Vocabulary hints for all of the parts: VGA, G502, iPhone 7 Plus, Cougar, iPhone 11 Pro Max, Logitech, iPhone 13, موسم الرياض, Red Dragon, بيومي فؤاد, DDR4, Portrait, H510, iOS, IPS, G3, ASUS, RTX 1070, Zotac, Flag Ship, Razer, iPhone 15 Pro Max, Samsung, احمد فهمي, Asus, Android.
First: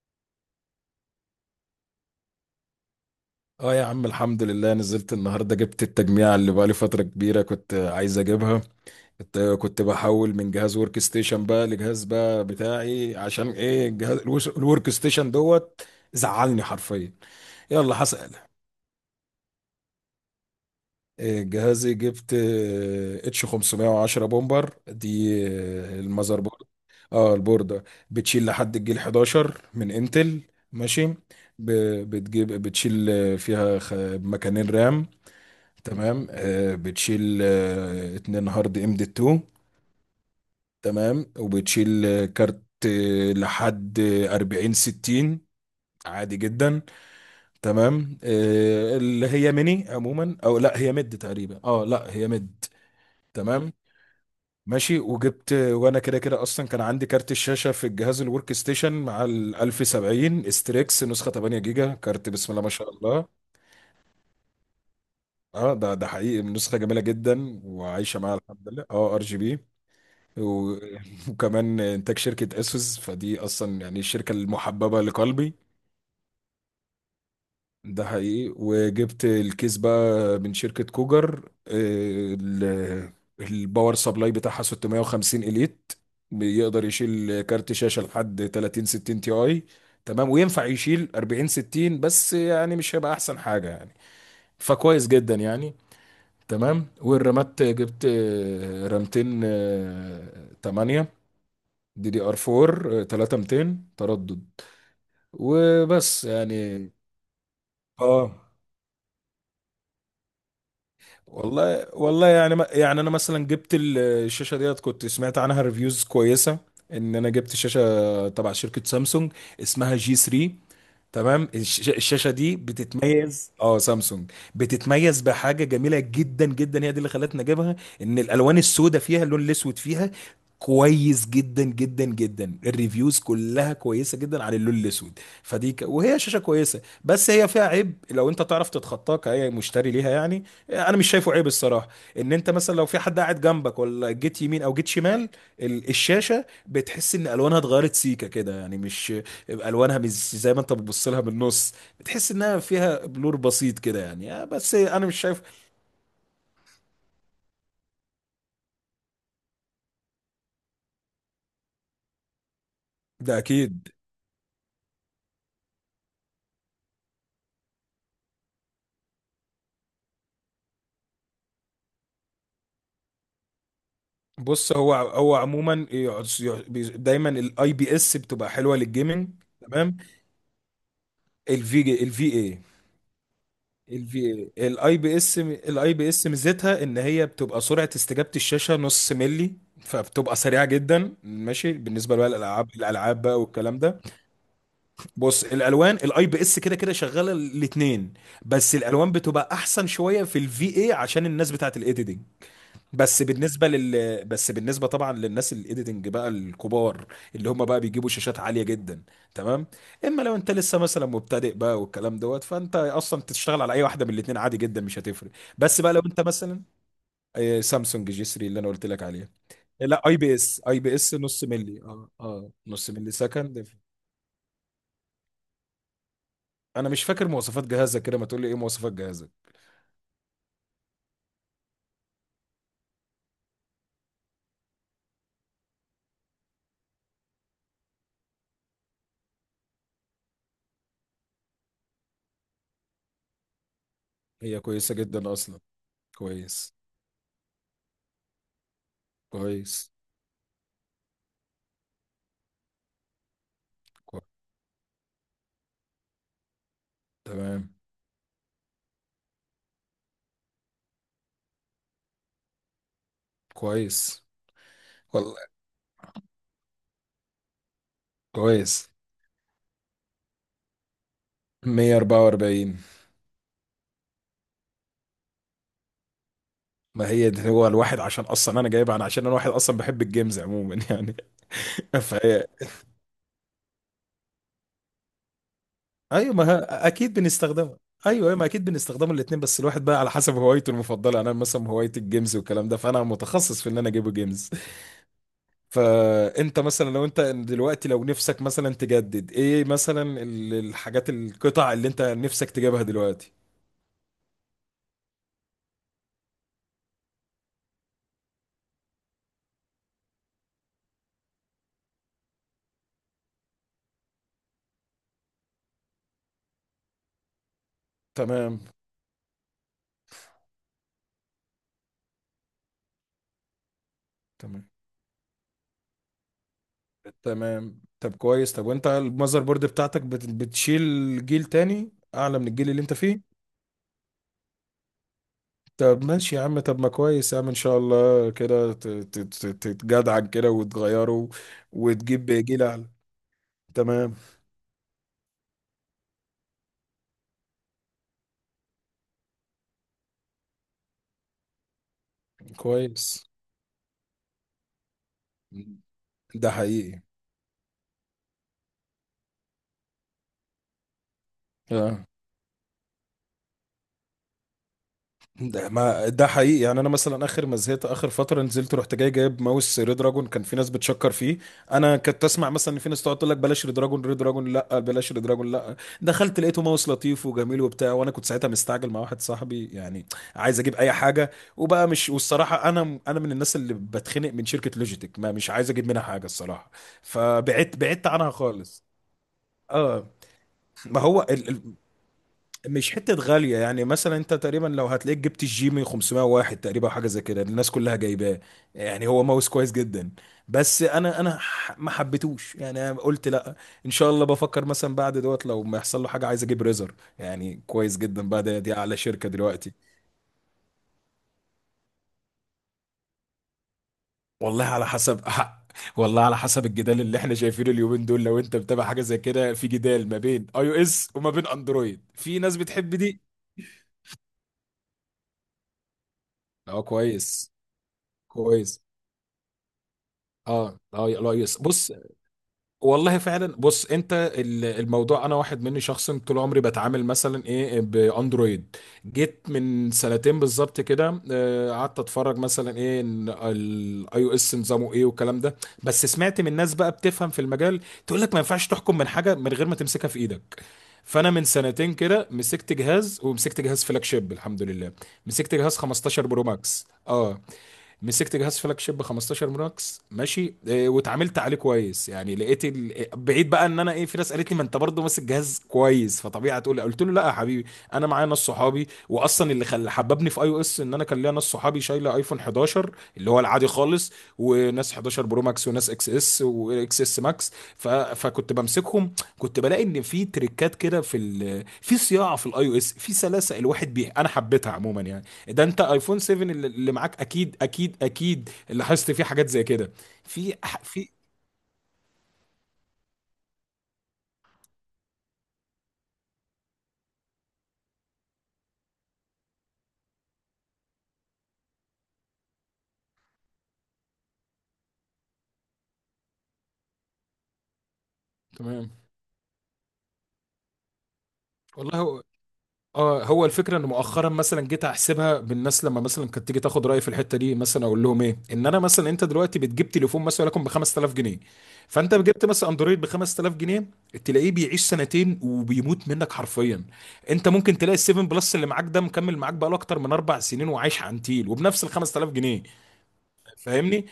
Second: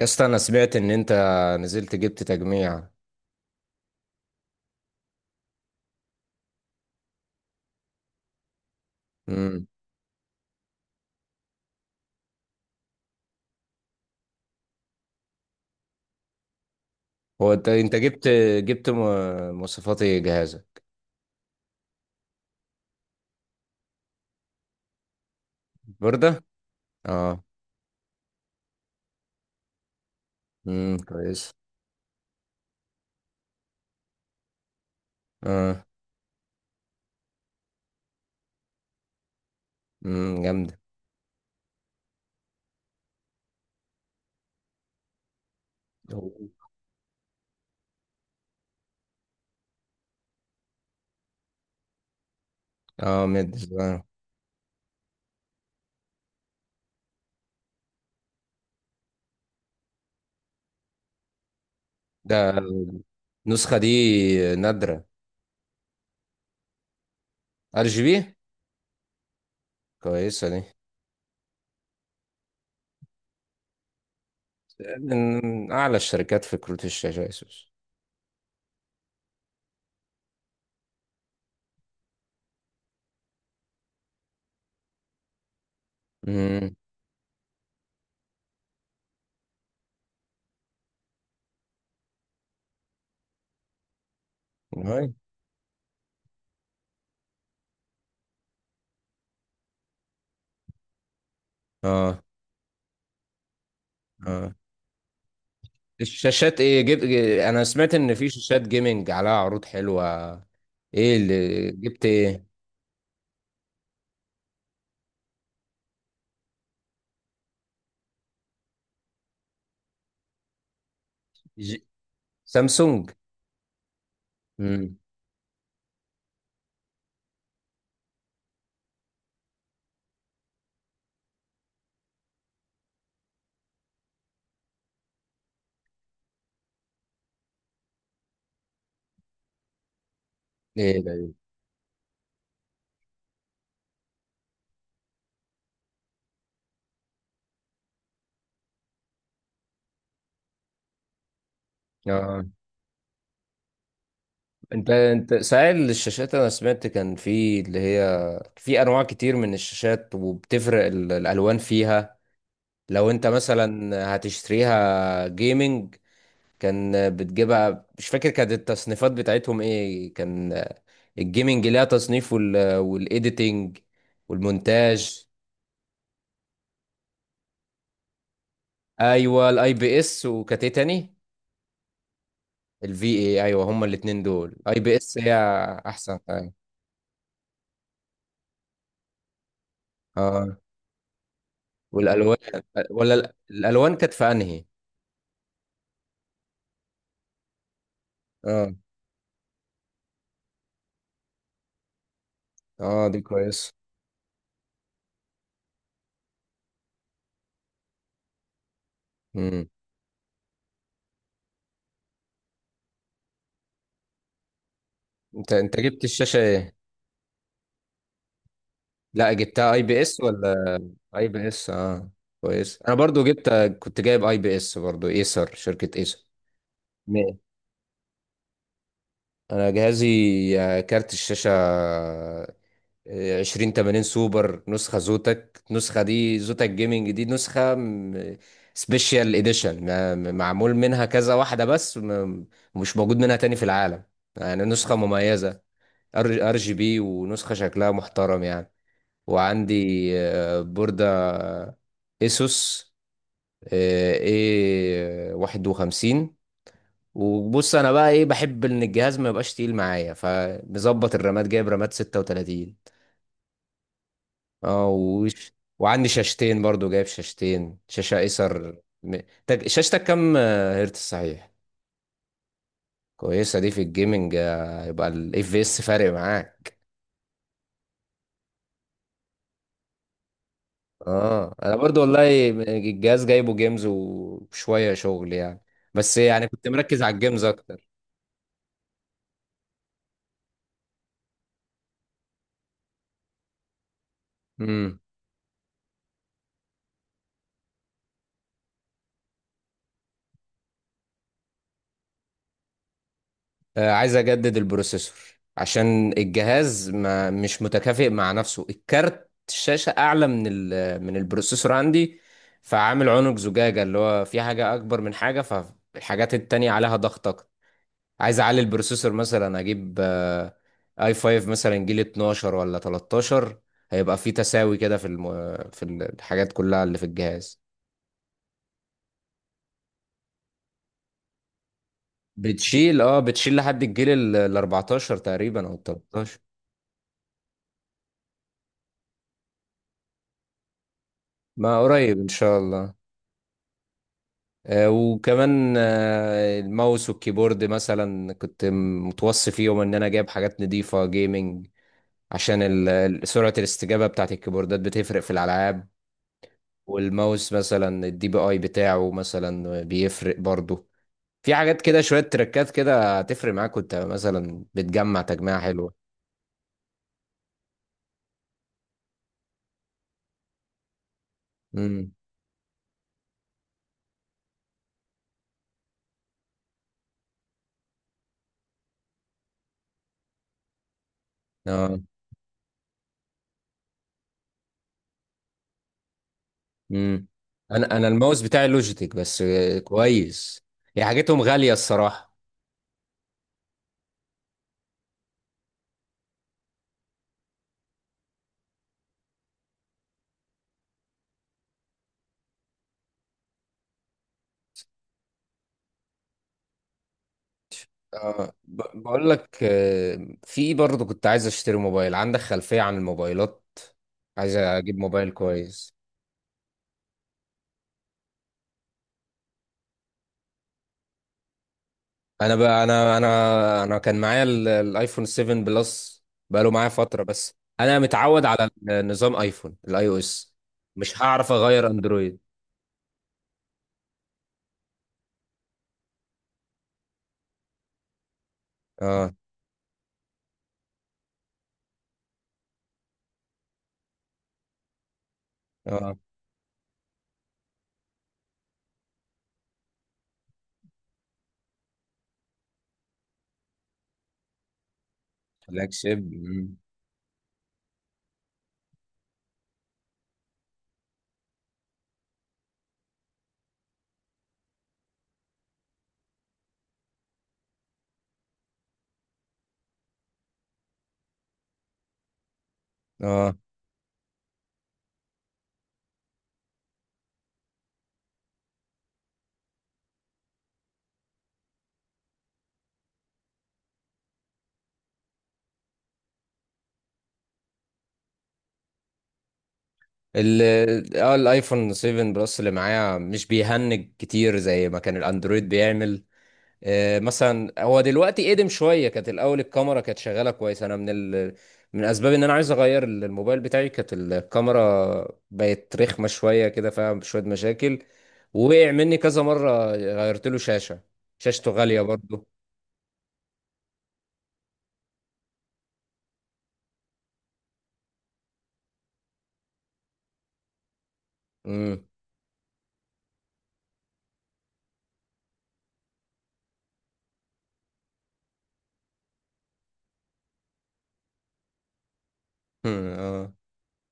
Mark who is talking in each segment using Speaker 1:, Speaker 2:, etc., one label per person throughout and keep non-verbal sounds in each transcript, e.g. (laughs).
Speaker 1: يا اسطى، انا سمعت ان انت نزلت جبت تجميع.
Speaker 2: اه يا عم، الحمد لله. نزلت النهارده جبت التجميع اللي بقالي فترة كبيرة كنت عايز اجيبها. كنت
Speaker 1: امم
Speaker 2: كنت بحول من جهاز ورك ستيشن بقى لجهاز بقى بتاعي، عشان ايه الجهاز الورك ستيشن دوت زعلني حرفيا.
Speaker 1: هو انت
Speaker 2: يلا
Speaker 1: جبت
Speaker 2: هسأل.
Speaker 1: جبت م- مواصفات ايه جهازك؟
Speaker 2: جهازي جبت اتش 510 بومبر دي المذر
Speaker 1: برده.
Speaker 2: بورد. اه،
Speaker 1: اه.
Speaker 2: البوردة بتشيل لحد الجيل 11 من انتل. ماشي.
Speaker 1: كويس.
Speaker 2: ب- بتجيب بتشيل فيها مكانين رام.
Speaker 1: اه.
Speaker 2: تمام، بتشيل اتنين هارد ام دي 2.
Speaker 1: جامده.
Speaker 2: تمام، وبتشيل كارت لحد 40 60 عادي جدا. تمام اللي هي ميني عموما، او لا هي ميد تقريبا، اه لا هي ميد.
Speaker 1: اه مد.
Speaker 2: تمام،
Speaker 1: آه.
Speaker 2: ماشي. وجبت وانا كده كده اصلا كان عندي كارت الشاشه في الجهاز الورك ستيشن، مع ال 1070 استريكس نسخه 8 جيجا كارت، بسم الله ما شاء
Speaker 1: ده،
Speaker 2: الله.
Speaker 1: النسخه دي نادره.
Speaker 2: اه ده حقيقي، نسخه جميله جدا
Speaker 1: ار جي بي،
Speaker 2: وعايشه معايا الحمد لله. اه، ار جي بي.
Speaker 1: كويسه دي.
Speaker 2: و- (laughs) وكمان انتاج شركة اسوس، فدي اصلا يعني الشركة المحببة لقلبي.
Speaker 1: من اعلى الشركات في كروت الشاشه اسوس.
Speaker 2: ده حقيقي. وجبت الكيس بقى من شركة كوجر، الباور سبلاي بتاعها 650 اليت.
Speaker 1: امم
Speaker 2: بيقدر يشيل كارت شاشة لحد 30 60 تي اي. تمام، وينفع يشيل 40 60 بس يعني مش هيبقى احسن حاجة يعني، فكويس جدا يعني. تمام. والرامات جبت رامتين 8، دي
Speaker 1: اه.
Speaker 2: دي ار 4، 3200 تردد
Speaker 1: اه.
Speaker 2: وبس
Speaker 1: الشاشات ايه
Speaker 2: يعني.
Speaker 1: جبت؟ انا سمعت ان في
Speaker 2: اه،
Speaker 1: شاشات جيمنج عليها عروض حلوة. ايه اللي
Speaker 2: والله
Speaker 1: جبت
Speaker 2: والله
Speaker 1: ايه؟
Speaker 2: يعني، يعني انا مثلا جبت الشاشه ديت كنت سمعت عنها ريفيوز كويسه، ان انا جبت شاشه تبع شركه سامسونج اسمها جي 3. تمام.
Speaker 1: ج...
Speaker 2: الشاشه دي
Speaker 1: سامسونج.
Speaker 2: بتتميز، اه سامسونج
Speaker 1: امم
Speaker 2: بتتميز بحاجه جميله جدا جدا، هي دي اللي خلتنا نجيبها. ان الالوان السوداء فيها، اللون الاسود فيها كويس جدا جدا جدا، الريفيوز كلها كويسه جدا على اللون الاسود. فدي وهي شاشه كويسه، بس هي فيها عيب لو انت تعرف تتخطاه كأي مشتري ليها يعني. انا
Speaker 1: ايه
Speaker 2: مش
Speaker 1: ده
Speaker 2: شايفه عيب
Speaker 1: إيه؟
Speaker 2: الصراحه. ان انت مثلا لو في حد قاعد جنبك، ولا جيت يمين او جيت شمال، الشاشه بتحس ان الوانها اتغيرت سيكه كده يعني، مش يبقى الوانها مش زي ما انت بتبص لها بالنص، بتحس
Speaker 1: اه.
Speaker 2: انها فيها بلور بسيط كده يعني، بس
Speaker 1: انت
Speaker 2: انا مش
Speaker 1: انت
Speaker 2: شايف.
Speaker 1: سائل الشاشات، انا سمعت كان في اللي هي، في انواع كتير من الشاشات وبتفرق الالوان فيها. لو انت
Speaker 2: ده اكيد.
Speaker 1: مثلا هتشتريها جيمنج، كان بتجيبها مش فاكر كانت التصنيفات بتاعتهم ايه. كان الجيمنج ليها تصنيف والايديتنج
Speaker 2: بص، هو
Speaker 1: والمونتاج.
Speaker 2: هو عموما دايما الاي بي اس بتبقى حلوه للجيمنج.
Speaker 1: ايوه، الاي
Speaker 2: تمام.
Speaker 1: بي اس. وكانت ايه تاني؟
Speaker 2: الفي جي، الفي اي.
Speaker 1: الفي اي، ايوه، هما
Speaker 2: الفي
Speaker 1: الاتنين دول
Speaker 2: اي
Speaker 1: اي بي
Speaker 2: الاي بي
Speaker 1: اس، هي.
Speaker 2: اس، الاي بي
Speaker 1: احسن،
Speaker 2: اس
Speaker 1: ايوه.
Speaker 2: ميزتها ان هي بتبقى سرعه استجابه الشاشه نص ملي، فبتبقى
Speaker 1: اه،
Speaker 2: سريعه جدا. ماشي بالنسبه بقى
Speaker 1: والالوان،
Speaker 2: للالعاب،
Speaker 1: ولا
Speaker 2: الالعاب بقى والكلام
Speaker 1: الالوان
Speaker 2: ده.
Speaker 1: كانت في انهي؟
Speaker 2: بص، الالوان الاي بي اس كده كده شغاله الاثنين،
Speaker 1: اه.
Speaker 2: بس الالوان بتبقى احسن شويه في الفي اي عشان الناس بتاعه الايديتنج.
Speaker 1: اه، دي كويس.
Speaker 2: بس بالنسبه طبعا للناس الايديتنج بقى الكبار، اللي هم بقى بيجيبوا شاشات عاليه جدا. تمام.
Speaker 1: امم
Speaker 2: اما لو انت لسه مثلا مبتدئ بقى والكلام دوت، فانت اصلا تشتغل على اي واحده من الاثنين عادي جدا، مش هتفرق.
Speaker 1: انت
Speaker 2: بس بقى لو
Speaker 1: جبت
Speaker 2: انت
Speaker 1: الشاشه
Speaker 2: مثلا
Speaker 1: ايه؟
Speaker 2: سامسونج جي 3 اللي انا قلت لك عليها.
Speaker 1: لا، جبتها اي بي
Speaker 2: لا، اي
Speaker 1: اس
Speaker 2: بي اس،
Speaker 1: ولا؟
Speaker 2: اي بي اس
Speaker 1: اي
Speaker 2: نص
Speaker 1: بي اس،
Speaker 2: ملي،
Speaker 1: اه.
Speaker 2: اه اه
Speaker 1: كويس،
Speaker 2: نص
Speaker 1: انا
Speaker 2: ملي
Speaker 1: برضو جبت،
Speaker 2: سكند.
Speaker 1: كنت جايب اي بي اس برضو، ايسر، شركه ايسر.
Speaker 2: انا مش فاكر
Speaker 1: مية.
Speaker 2: مواصفات جهازك كده، ما تقول لي ايه مواصفات جهازك.
Speaker 1: انا جهازي، كارت الشاشه، 2080 سوبر، نسخة زوتك، النسخة دي زوتك جيمنج، دي نسخة سبيشال اديشن، معمول منها كذا واحدة بس، مش موجود منها تاني في العالم،
Speaker 2: هي
Speaker 1: يعني
Speaker 2: كويسة
Speaker 1: نسخة
Speaker 2: جدا اصلا.
Speaker 1: مميزة. ار جي
Speaker 2: كويس.
Speaker 1: بي، ونسخة شكلها محترم يعني.
Speaker 2: كويس.
Speaker 1: وعندي بوردة اسوس
Speaker 2: كويس.
Speaker 1: ايه 51.
Speaker 2: تمام.
Speaker 1: وبص انا بقى ايه، بحب ان الجهاز ما يبقاش تقيل معايا، فمظبط الرامات، جايب رامات 36.
Speaker 2: كويس.
Speaker 1: اه
Speaker 2: والله.
Speaker 1: وش. وعندي شاشتين برضو، جايب شاشتين، شاشة ايسر
Speaker 2: كويس.
Speaker 1: شاشتك كام هرتز صحيح؟
Speaker 2: 144،
Speaker 1: كويسة دي في الجيمنج، يبقى الاف في اس فارق معاك.
Speaker 2: ما هي ده هو الواحد، عشان اصلا انا جايبها انا، عشان انا واحد اصلا بحب الجيمز عموما (laughs) يعني.
Speaker 1: اه، انا برضو
Speaker 2: فهي.
Speaker 1: والله الجهاز جايبه جيمز وشوية شغل يعني، بس
Speaker 2: ايوه، ما
Speaker 1: يعني كنت مركز على
Speaker 2: اكيد
Speaker 1: الجيمز
Speaker 2: بنستخدمها.
Speaker 1: اكتر.
Speaker 2: ايوه، أيوة، ما اكيد بنستخدمها الاثنين، بس الواحد بقى على حسب هوايته المفضله. انا مثلا هوايتي الجيمز والكلام ده، فانا متخصص في ان انا اجيب جيمز.
Speaker 1: مم.
Speaker 2: فانت مثلا لو انت دلوقتي، لو نفسك مثلا تجدد ايه مثلا الحاجات، القطع اللي انت نفسك تجيبها دلوقتي.
Speaker 1: عايز اجدد البروسيسور عشان الجهاز ما مش متكافئ مع نفسه، الكارت الشاشة اعلى من من البروسيسور عندي، فعامل عنق زجاجة، اللي هو في حاجة اكبر من حاجة، فالحاجات التانية عليها ضغط اكتر. عايز
Speaker 2: تمام.
Speaker 1: اعلي البروسيسور، مثلا اجيب اي 5 مثلا جيل 12 ولا 13، هيبقى في
Speaker 2: تمام.
Speaker 1: تساوي كده في الحاجات كلها اللي في الجهاز.
Speaker 2: تمام. طب كويس. طب، وانت المذر بورد بتاعتك بتشيل جيل تاني اعلى من الجيل اللي انت
Speaker 1: بتشيل اه
Speaker 2: فيه؟
Speaker 1: بتشيل لحد الجيل ال 14 تقريبا او ال
Speaker 2: طب ماشي
Speaker 1: 13.
Speaker 2: يا عم، طب ما كويس يا عم، ان شاء الله كده تتجدعن كده وتغيره،
Speaker 1: ما قريب
Speaker 2: وتجيب
Speaker 1: ان شاء
Speaker 2: جيل اعلى.
Speaker 1: الله.
Speaker 2: تمام.
Speaker 1: وكمان الماوس والكيبورد، مثلا كنت متوصي فيهم ان انا جايب حاجات نضيفة جيمنج، عشان
Speaker 2: كويس.
Speaker 1: سرعة الاستجابة بتاعت الكيبوردات بتفرق في الالعاب.
Speaker 2: ده حقيقي.
Speaker 1: والماوس مثلا الدي بي اي بتاعه مثلا بيفرق برضه. في حاجات كده،
Speaker 2: آه.
Speaker 1: شوية تركات كده هتفرق معاك وانت مثلا بتجمع تجميعة
Speaker 2: ده
Speaker 1: حلوة.
Speaker 2: ما ده حقيقي يعني. انا مثلا اخر ما زهقت اخر فتره نزلت، رحت جاي جايب ماوس ريد دراجون كان في ناس بتشكر فيه. انا
Speaker 1: امم
Speaker 2: كنت اسمع مثلا ان في ناس تقعد تقول لك بلاش ريد دراجون، ريد دراجون لا بلاش ريد دراجون، لا. دخلت لقيته ماوس لطيف وجميل وبتاع، وانا كنت ساعتها مستعجل مع واحد صاحبي يعني، عايز اجيب اي حاجه. وبقى
Speaker 1: اه.
Speaker 2: مش، والصراحه انا من الناس اللي بتخنق من شركه لوجيتك، ما مش عايز اجيب منها حاجه الصراحه.
Speaker 1: امم
Speaker 2: فبعدت،
Speaker 1: انا
Speaker 2: بعدت
Speaker 1: انا
Speaker 2: عنها
Speaker 1: الماوس بتاعي
Speaker 2: خالص.
Speaker 1: لوجيتك بس،
Speaker 2: اه.
Speaker 1: كويس.
Speaker 2: ما
Speaker 1: هي
Speaker 2: هو
Speaker 1: حاجتهم غالية الصراحة.
Speaker 2: مش حتة غالية يعني، مثلا انت تقريبا لو هتلاقيك جبت الجيمي 501 تقريبا، حاجة زي كده الناس كلها جايباه. يعني هو ماوس كويس جدا، بس ما حبيتهوش يعني، انا قلت لا. ان شاء الله بفكر مثلا بعد دوت، لو ما يحصل له حاجة عايز اجيب ريزر، يعني كويس جدا بقى ده، دي اعلى شركة
Speaker 1: بقول لك،
Speaker 2: دلوقتي.
Speaker 1: في برضه كنت عايز اشتري موبايل. عندك خلفية عن الموبايلات؟ عايز
Speaker 2: والله على
Speaker 1: اجيب
Speaker 2: حسب.
Speaker 1: موبايل
Speaker 2: (laughs)
Speaker 1: كويس.
Speaker 2: والله على حسب، الجدال اللي احنا شايفينه اليومين دول لو انت متابع حاجة زي كده، في جدال ما بين اي او اس وما بين اندرويد، في
Speaker 1: انا
Speaker 2: ناس
Speaker 1: بقى،
Speaker 2: بتحب
Speaker 1: انا
Speaker 2: دي.
Speaker 1: انا انا كان معايا الايفون 7 بلس، بقاله
Speaker 2: اه
Speaker 1: معايا فترة
Speaker 2: كويس.
Speaker 1: بس، انا متعود على
Speaker 2: كويس.
Speaker 1: نظام ايفون الاي او اس،
Speaker 2: اه اه،
Speaker 1: مش
Speaker 2: لا
Speaker 1: هعرف
Speaker 2: يس.
Speaker 1: اغير
Speaker 2: بص.
Speaker 1: اندرويد.
Speaker 2: والله فعلا. بص، انت الموضوع، انا واحد مني شخصا طول عمري بتعامل مثلا ايه باندرويد.
Speaker 1: اه.
Speaker 2: جيت من سنتين بالظبط كده، اه، قعدت اتفرج مثلا ايه الاي او اس نظامه ايه والكلام ده. بس
Speaker 1: اه،
Speaker 2: سمعت من ناس بقى بتفهم في المجال، تقول لك ما ينفعش تحكم من حاجه من غير ما تمسكها في ايدك. فانا من سنتين كده مسكت جهاز، ومسكت جهاز فلاج شيب الحمد لله. مسكت جهاز
Speaker 1: فلاج شيب.
Speaker 2: 15 برو
Speaker 1: مم.
Speaker 2: ماكس. اه. مسكت جهاز فلاج شيب 15 ماكس. ماشي. واتعاملت عليه كويس يعني. لقيت ال... بعيد بقى، ان انا ايه، في ناس قالت لي ما انت برضه ماسك جهاز كويس فطبيعي هتقول، قلت له لا يا حبيبي. انا معايا ناس صحابي، واصلا اللي حببني في اي او اس، ان انا كان ليا ناس صحابي شايله ايفون 11 اللي هو
Speaker 1: اه،
Speaker 2: العادي خالص، وناس 11 برو ماكس، وناس اكس اس واكس اس ماكس، فكنت بمسكهم. كنت بلاقي ان في تريكات كده في ال... في صياعه في الاي او اس، في سلاسه الواحد بيها، انا حبيتها عموما يعني. ده انت ايفون 7 اللي معاك اكيد اكيد اكيد لاحظت فيه حاجات زي كده،
Speaker 1: ال
Speaker 2: في.
Speaker 1: اه الايفون 7 بلس اللي معايا مش بيهنج كتير زي ما كان الاندرويد بيعمل. مثلا هو دلوقتي قدم شويه، كانت الاول الكاميرا كانت شغاله كويس. انا من اسباب ان انا عايز اغير الموبايل بتاعي كانت الكاميرا، بقت رخمه شويه كده، فيها شويه مشاكل.
Speaker 2: تمام.
Speaker 1: وقع مني كذا مره، غيرت له شاشه، شاشته
Speaker 2: والله
Speaker 1: غاليه
Speaker 2: هو،
Speaker 1: برضه.
Speaker 2: اه. هو الفكره ان مؤخرا مثلا جيت احسبها بالناس، لما مثلا كانت تيجي تاخد رايي في الحته دي مثلا، اقول لهم ايه، ان انا مثلا، انت دلوقتي بتجيب تليفون مثلا لكم ب 5000 جنيه،
Speaker 1: امم
Speaker 2: فانت جبت مثلا اندرويد ب 5000 جنيه، تلاقيه بيعيش سنتين وبيموت منك حرفيا. انت ممكن تلاقي ال 7 بلس اللي معاك ده مكمل معاك بقاله اكتر من اربع سنين وعايش عنتيل، وبنفس ال 5000 جنيه.
Speaker 1: اه.
Speaker 2: فاهمني؟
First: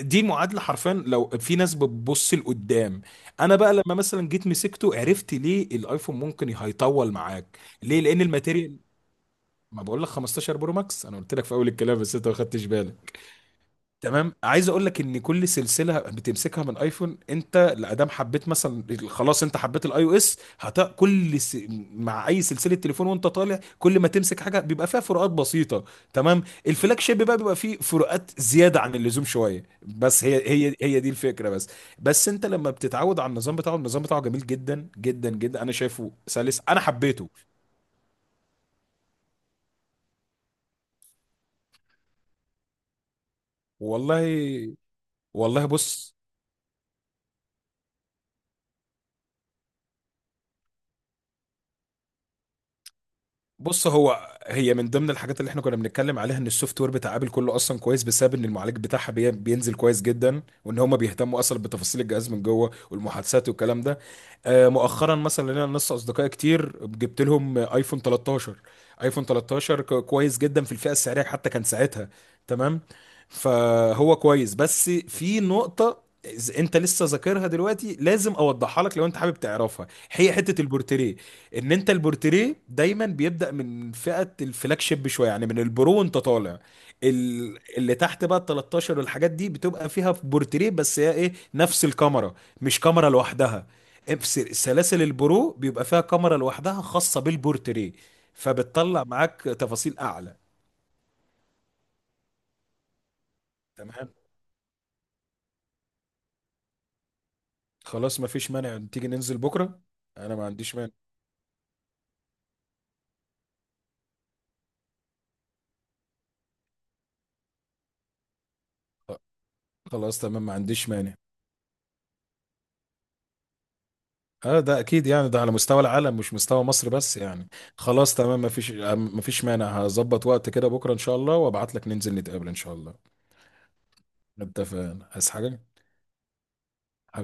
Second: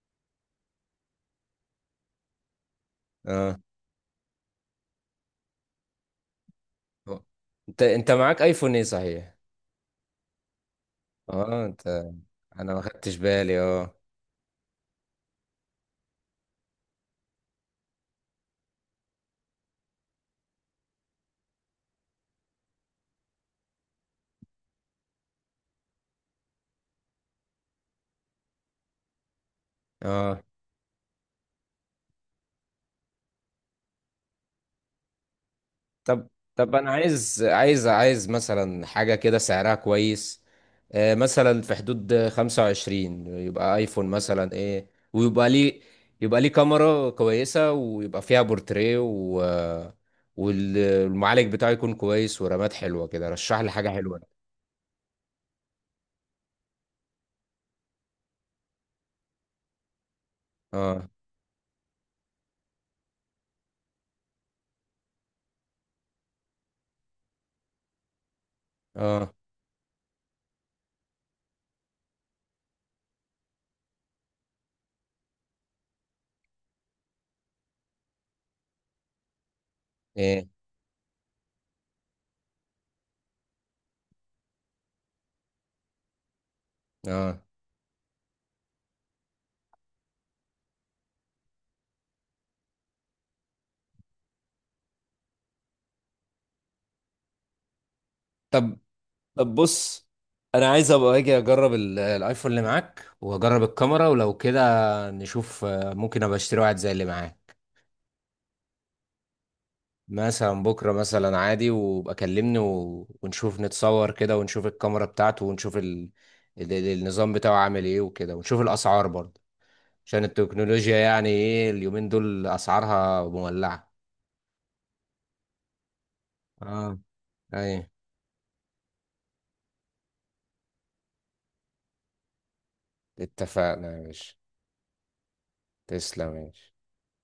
Speaker 2: دي معادله حرفيا لو في ناس بتبص لقدام. انا
Speaker 1: اه،
Speaker 2: بقى لما مثلا جيت مسكته، عرفت ليه الايفون ممكن هيطول معاك،
Speaker 1: انت
Speaker 2: ليه
Speaker 1: انت
Speaker 2: لان
Speaker 1: معاك ايفون
Speaker 2: الماتيريال،
Speaker 1: ايه صحيح؟
Speaker 2: ما بقول لك 15 برو ماكس، انا قلت لك في
Speaker 1: اه،
Speaker 2: اول
Speaker 1: انت.
Speaker 2: الكلام بس انت ما خدتش
Speaker 1: انا ما
Speaker 2: بالك.
Speaker 1: خدتش بالي، اه.
Speaker 2: تمام. عايز اقول لك ان كل سلسله بتمسكها من ايفون، انت لادام حبيت مثلا خلاص، انت حبيت الاي او اس، هت كل مع اي سلسله تليفون وانت طالع، كل ما تمسك حاجه بيبقى فيها فروقات بسيطه. تمام. الفلاج شيب بقى بيبقى فيه فروقات زياده عن اللزوم شويه، بس هي
Speaker 1: اه.
Speaker 2: هي هي دي الفكره بس. بس انت لما بتتعود على النظام بتاعه، النظام بتاعه جميل جدا جدا جدا، انا شايفه
Speaker 1: طب
Speaker 2: سلس،
Speaker 1: طب
Speaker 2: انا
Speaker 1: انا
Speaker 2: حبيته.
Speaker 1: عايز مثلا حاجة كده سعرها كويس، مثلا في حدود 25. يبقى ايفون مثلا
Speaker 2: والله.
Speaker 1: ايه؟ ويبقى
Speaker 2: والله
Speaker 1: ليه،
Speaker 2: بص.
Speaker 1: يبقى ليه كاميرا كويسة، ويبقى فيها بورتريه، والمعالج بتاعه يكون كويس ورامات حلوة كده. رشح لي حاجة حلوة.
Speaker 2: هو هي من ضمن الحاجات اللي احنا كنا بنتكلم عليها، ان السوفت وير بتاع ابل كله اصلا كويس بسبب ان المعالج بتاعها بينزل كويس جدا، وان هم
Speaker 1: اه.
Speaker 2: بيهتموا اصلا بتفاصيل الجهاز من جوه والمحادثات والكلام ده. مؤخرا مثلا لنا ناس اصدقائي كتير جبت لهم ايفون 13. ايفون
Speaker 1: اه.
Speaker 2: 13 كويس جدا في الفئه السعريه حتى كان ساعتها. تمام. فهو كويس، بس في نقطه، إذا انت لسه ذاكرها دلوقتي لازم اوضحها لك لو انت حابب تعرفها، هي
Speaker 1: ايه.
Speaker 2: حته البورتريه. ان انت البورتريه دايما بيبدا من فئه الفلاج شيب شويه، يعني من البرو وانت طالع.
Speaker 1: اه.
Speaker 2: اللي تحت بقى ال 13 والحاجات دي بتبقى فيها في بورتريه، بس هي ايه، نفس الكاميرا، مش كاميرا لوحدها. في سلاسل البرو بيبقى فيها كاميرا لوحدها خاصه بالبورتريه،
Speaker 1: طب
Speaker 2: فبتطلع معاك
Speaker 1: طب
Speaker 2: تفاصيل
Speaker 1: بص،
Speaker 2: اعلى.
Speaker 1: انا عايز ابقى اجي اجرب الايفون اللي معاك، واجرب الكاميرا
Speaker 2: تمام.
Speaker 1: ولو كده، نشوف ممكن ابقى اشتري واحد زي اللي معاك.
Speaker 2: خلاص ما فيش مانع، تيجي ننزل بكره. انا ما
Speaker 1: مثلا
Speaker 2: عنديش
Speaker 1: بكرة،
Speaker 2: مانع.
Speaker 1: مثلا عادي، وابقى كلمني ونشوف، نتصور كده ونشوف الكاميرا بتاعته، ونشوف النظام بتاعه عامل ايه، وكده ونشوف الأسعار برضه،
Speaker 2: خلاص
Speaker 1: عشان
Speaker 2: تمام، ما عنديش
Speaker 1: التكنولوجيا
Speaker 2: مانع.
Speaker 1: يعني ايه اليومين دول أسعارها مولعة.
Speaker 2: اه ده اكيد يعني، ده على مستوى العالم مش مستوى مصر
Speaker 1: اه.
Speaker 2: بس يعني.
Speaker 1: ايه.
Speaker 2: خلاص تمام. مفيش مانع، هظبط وقت كده بكره ان شاء الله، وابعت لك ننزل نتقابل ان شاء الله.
Speaker 1: اتفقنا يا باشا.
Speaker 2: اتفقنا. عايز حاجه؟
Speaker 1: تسلم يا باشا.